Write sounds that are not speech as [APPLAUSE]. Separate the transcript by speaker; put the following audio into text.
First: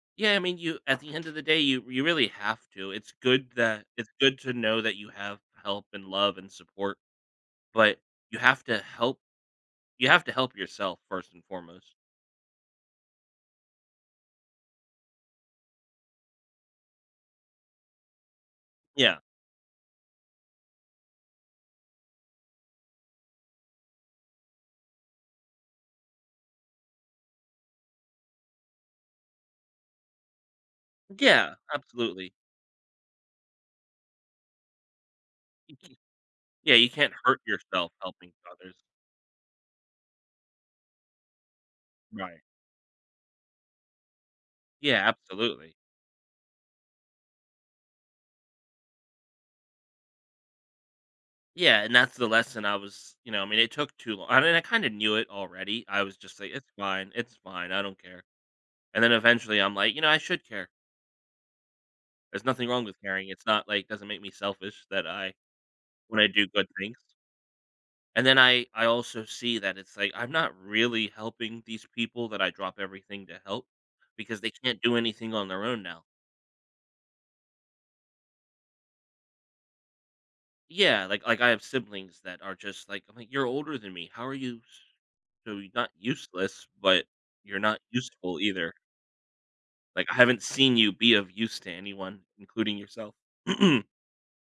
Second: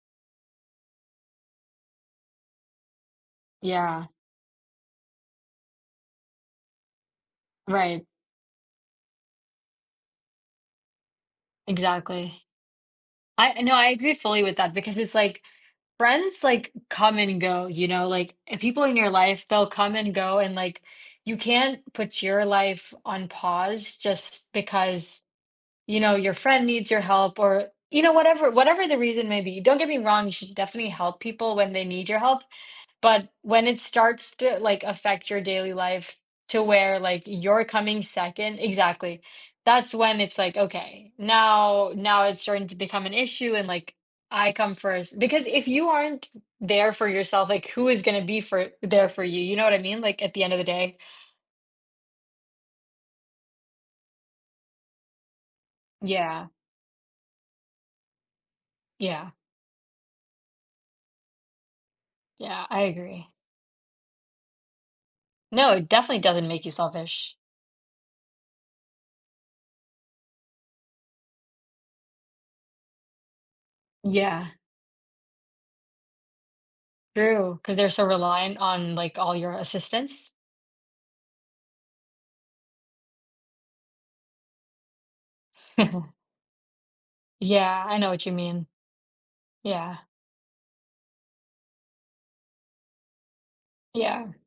Speaker 1: Yeah, I mean, you at the end of the day, you you really have to, it's good that
Speaker 2: Yeah.
Speaker 1: it's good to know that you have help and love and support, but
Speaker 2: Right.
Speaker 1: you have to help you have to help yourself first and foremost.
Speaker 2: Exactly. I I know, I agree fully with that because it's, like, friends, like, come and go, you know, like, if people in your
Speaker 1: Yeah.
Speaker 2: life, they'll come and go and, like, you can't put your life on pause just because, you know, your friend needs your help or you know, whatever whatever the reason may be, don't get me wrong, you should definitely help people
Speaker 1: Yeah,
Speaker 2: when they need your
Speaker 1: absolutely.
Speaker 2: help, but when it starts to, like, affect your daily life to
Speaker 1: Yeah, you
Speaker 2: where,
Speaker 1: can't
Speaker 2: like,
Speaker 1: hurt
Speaker 2: you're
Speaker 1: yourself
Speaker 2: coming
Speaker 1: helping
Speaker 2: 2nd
Speaker 1: others.
Speaker 2: exactly, that's when it's like, "Okay, now now it's
Speaker 1: Right.
Speaker 2: starting to become an issue and, like, I come
Speaker 1: Yeah,
Speaker 2: 1st," because if
Speaker 1: absolutely.
Speaker 2: you aren't there for yourself, like, who is gonna be for there for you, you know what I mean, like, at the end of the day.
Speaker 1: Yeah, and that's the lesson I was you know, I mean, it took too long I mean, I kinda knew it already, I was just
Speaker 2: Yeah.
Speaker 1: like, "It's fine, it's fine, I don't care," and then
Speaker 2: Yeah.
Speaker 1: eventually I'm like, "You know, I should care." There's
Speaker 2: Yeah,
Speaker 1: nothing
Speaker 2: I
Speaker 1: wrong with caring,
Speaker 2: agree.
Speaker 1: it's not, like it doesn't make me selfish that I
Speaker 2: No, it definitely
Speaker 1: when I do
Speaker 2: doesn't make
Speaker 1: good
Speaker 2: you
Speaker 1: things
Speaker 2: selfish.
Speaker 1: and then I I also see that it's, like, I'm not really helping these people that I drop everything to help, because they
Speaker 2: Yeah.
Speaker 1: can't do anything on their own now.
Speaker 2: True, 'cause they're so reliant on, like, all your assistance.
Speaker 1: Yeah, like like I have siblings that are just, like I'm like, "You're older than me, how are you, s so, you're not
Speaker 2: [CHUCKLES]
Speaker 1: useless, but you're not
Speaker 2: Yeah, I know what you
Speaker 1: useful
Speaker 2: mean,
Speaker 1: either."
Speaker 2: yeah.
Speaker 1: Like, I haven't seen you be of use to anyone, including yourself.
Speaker 2: Yeah.